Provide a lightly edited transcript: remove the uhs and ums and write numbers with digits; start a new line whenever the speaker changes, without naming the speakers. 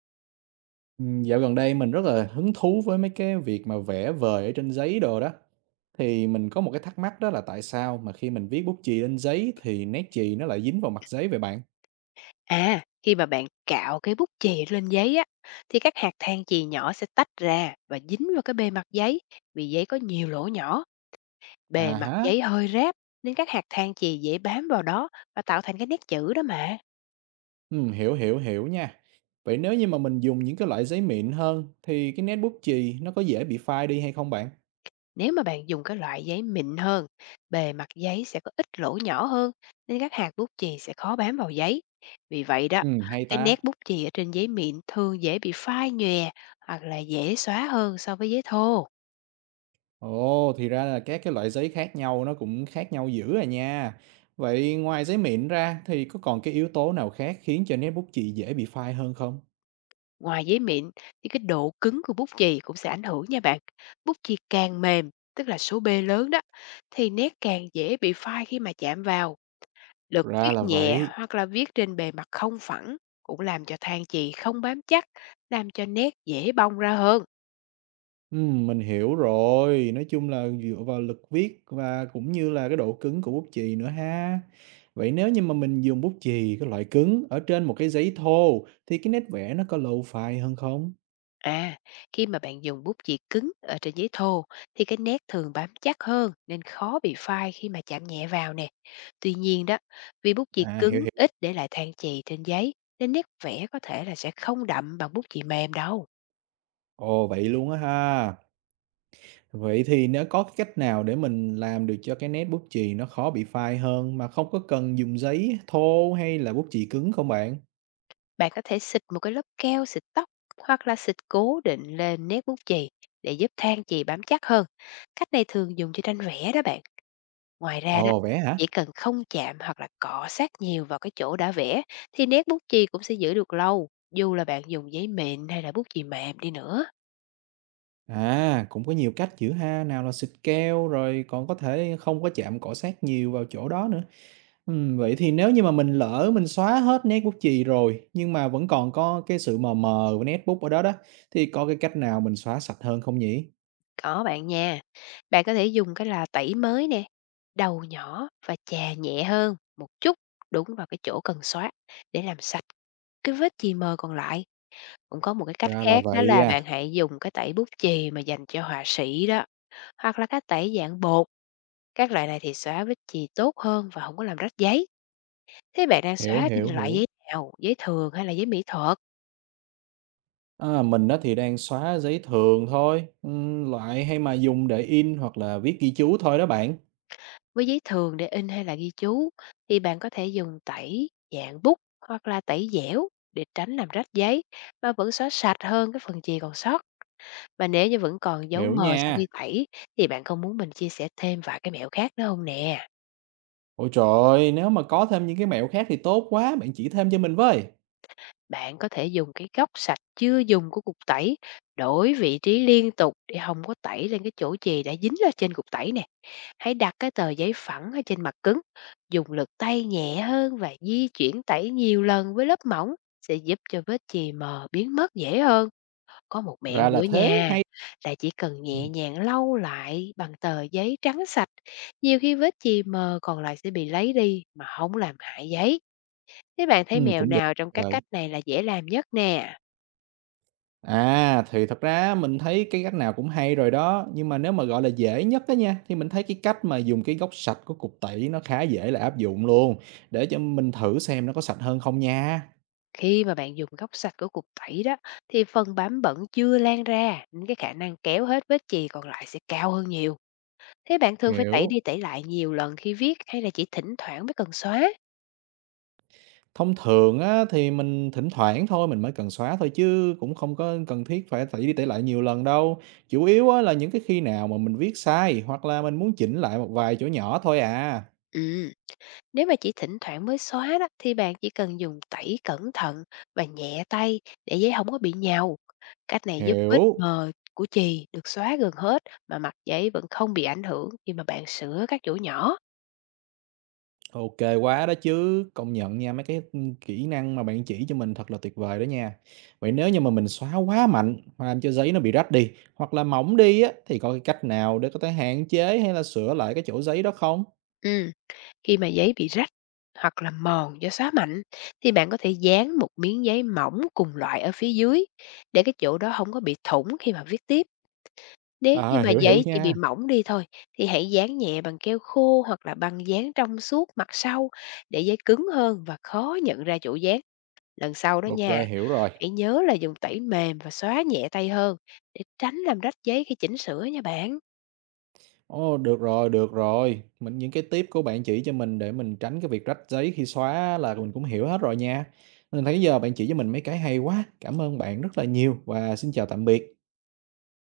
Dạo gần đây mình rất là hứng thú với mấy cái việc mà vẽ vời ở trên giấy đồ đó. Thì mình có một cái thắc mắc đó là tại sao mà khi mình viết bút chì lên giấy thì nét chì nó lại dính vào mặt giấy vậy bạn?
À, khi mà bạn cạo cái bút chì lên giấy á, thì các hạt than chì nhỏ sẽ tách ra và dính vào cái bề mặt giấy. Vì giấy có nhiều lỗ nhỏ,
À
bề mặt
há,
giấy hơi ráp nên các hạt than chì dễ bám vào đó và tạo thành cái nét chữ đó mà.
hiểu hiểu hiểu nha. Vậy nếu như mà mình dùng những cái loại giấy mịn hơn thì cái nét bút chì nó có dễ bị phai đi hay không bạn?
Nếu mà bạn dùng cái loại giấy mịn hơn, bề mặt giấy sẽ có ít lỗ nhỏ hơn nên các hạt bút chì sẽ khó bám vào giấy. Vì vậy đó,
Hay
cái
ta.
nét bút chì ở trên giấy mịn thường dễ bị phai nhòe hoặc là dễ xóa hơn so với giấy thô.
Ồ, thì ra là các cái loại giấy khác nhau nó cũng khác nhau dữ à nha. Vậy ngoài giấy mịn ra thì có còn cái yếu tố nào khác khiến cho nét bút chì dễ bị phai hơn không?
Ngoài giấy mịn thì cái độ cứng của bút chì cũng sẽ ảnh hưởng nha bạn. Bút chì càng mềm, tức là số B lớn đó, thì nét càng dễ bị phai khi mà chạm vào. Lực viết
Ra là
nhẹ
vậy.
hoặc là viết trên bề mặt không phẳng cũng làm cho than chì không bám chắc, làm cho nét dễ bong ra hơn.
Mình hiểu rồi, nói chung là dựa vào lực viết và cũng như là cái độ cứng của bút chì nữa ha. Vậy nếu như mà mình dùng bút chì cái loại cứng ở trên một cái giấy thô thì cái nét vẽ nó có lâu phai hơn không?
À, khi mà bạn dùng bút chì cứng ở trên giấy thô thì cái nét thường bám chắc hơn nên khó bị phai khi mà chạm nhẹ vào nè. Tuy nhiên đó, vì bút chì
À, hiểu
cứng
hiểu.
ít để lại than chì trên giấy nên nét vẽ có thể là sẽ không đậm bằng bút chì mềm đâu.
Ồ, vậy luôn á ha. Vậy thì nếu có cái cách nào để mình làm được cho cái nét bút chì nó khó bị phai hơn mà không có cần dùng giấy thô hay là bút chì cứng không bạn?
Bạn có thể xịt một cái lớp keo xịt tóc hoặc là xịt cố định lên nét bút chì để giúp than chì bám chắc hơn. Cách này thường dùng cho tranh vẽ đó bạn. Ngoài ra đó,
Ồ, vẽ hả?
chỉ cần không chạm hoặc là cọ sát nhiều vào cái chỗ đã vẽ thì nét bút chì cũng sẽ giữ được lâu, dù là bạn dùng giấy mịn hay là bút chì mềm đi nữa.
À, cũng có nhiều cách giữ ha, nào là xịt keo rồi còn có thể không có chạm cọ sát nhiều vào chỗ đó nữa. Vậy thì nếu như mà mình lỡ xóa hết nét bút chì rồi nhưng mà vẫn còn có cái sự mờ mờ với nét bút ở đó đó thì có cái cách nào mình xóa sạch hơn không nhỉ?
Có bạn nha. Bạn có thể dùng cái là tẩy mới nè, đầu nhỏ và chà nhẹ hơn một chút đúng vào cái chỗ cần xóa để làm sạch cái vết chì mờ còn lại. Cũng có một cái cách
Ra là
khác đó
vậy
là
à,
bạn hãy dùng cái tẩy bút chì mà dành cho họa sĩ đó, hoặc là cái tẩy dạng bột. Các loại này thì xóa vết chì tốt hơn và không có làm rách giấy. Thế bạn đang
hiểu
xóa thì
hiểu
loại
hiểu.
giấy nào? Giấy thường hay là giấy mỹ thuật?
À, mình đó thì đang xóa giấy thường thôi, loại hay mà dùng để in hoặc là viết ghi chú thôi đó bạn.
Với giấy thường để in hay là ghi chú thì bạn có thể dùng tẩy dạng bút hoặc là tẩy dẻo để tránh làm rách giấy mà vẫn xóa sạch hơn cái phần chì còn sót. Và nếu như vẫn còn dấu
Hiểu
mờ sau
nha.
khi tẩy thì bạn không muốn mình chia sẻ thêm vài cái mẹo khác nữa không nè?
Ôi trời, nếu mà có thêm những cái mẹo khác thì tốt quá, bạn chỉ thêm cho mình với.
Bạn có thể dùng cái góc sạch chưa dùng của cục tẩy, đổi vị trí liên tục để không có tẩy lên cái chỗ chì đã dính ở trên cục tẩy nè. Hãy đặt cái tờ giấy phẳng ở trên mặt cứng, dùng lực tay nhẹ hơn và di chuyển tẩy nhiều lần với lớp mỏng sẽ giúp cho vết chì mờ biến mất dễ hơn. Có một mẹo
Ra là
nữa
thế,
nha,
hay.
là chỉ cần nhẹ
Ừm.
nhàng lau lại bằng tờ giấy trắng sạch, nhiều khi vết chì mờ còn lại sẽ bị lấy đi mà không làm hại giấy. Thế bạn thấy mèo
Cũng được
nào trong các
rồi.
cách này là dễ làm nhất nè?
À, thì thật ra mình thấy cái cách nào cũng hay rồi đó, nhưng mà nếu mà, gọi là, dễ nhất á nha, thì mình thấy cái cách mà dùng cái gốc sạch của cục tẩy nó khá dễ là áp dụng luôn, để cho mình thử xem nó có sạch hơn không nha.
Khi mà bạn dùng góc sạch của cục tẩy đó thì phần bám bẩn chưa lan ra, nên cái khả năng kéo hết vết chì còn lại sẽ cao hơn nhiều. Thế bạn thường phải tẩy đi
Hiểu.
tẩy lại nhiều lần khi viết hay là chỉ thỉnh thoảng mới cần xóa?
Thông thường á thì mình thỉnh thoảng thôi mình mới cần xóa thôi chứ cũng không có cần thiết phải tẩy đi tẩy lại nhiều lần đâu. Chủ yếu á là những cái khi nào mà mình viết sai, hoặc là mình muốn chỉnh lại một vài chỗ nhỏ thôi à.
Ừm, nếu mà chỉ thỉnh thoảng mới xóa đó thì bạn chỉ cần dùng tẩy cẩn thận và nhẹ tay để giấy không có bị nhàu. Cách này giúp vết
Hiểu.
mờ của chì được xóa gần hết mà mặt giấy vẫn không bị ảnh hưởng khi mà bạn sửa các chỗ nhỏ.
OK quá đó chứ, công nhận nha, mấy cái, ừ, kỹ năng mà bạn chỉ cho mình thật là tuyệt vời đó nha. Vậy nếu như mà mình xóa quá mạnh hoặc làm cho giấy nó bị rách đi, hoặc là mỏng đi á, thì có cái cách nào để có thể hạn chế hay là sửa lại cái chỗ giấy đó không?
Ừm, khi mà giấy bị rách hoặc là mòn do xóa mạnh thì bạn có thể dán một miếng giấy mỏng cùng loại ở phía dưới để cái chỗ đó không có bị thủng khi mà viết tiếp. Nếu như
À,
mà
hiểu, hiểu
giấy chỉ
nha,
bị mỏng đi thôi thì hãy dán nhẹ bằng keo khô hoặc là băng dán trong suốt mặt sau để giấy cứng hơn và khó nhận ra chỗ dán. Lần sau đó nha,
OK, hiểu rồi.
hãy nhớ là dùng tẩy mềm và xóa nhẹ tay hơn để tránh làm rách giấy khi chỉnh sửa nha bạn.
Ồ, được rồi, mình những cái tip của bạn chỉ cho mình để mình tránh cái việc rách giấy khi xóa là mình cũng hiểu hết rồi nha. Mình thấy giờ bạn chỉ cho mình mấy cái hay quá, cảm ơn bạn rất là nhiều và xin chào tạm biệt.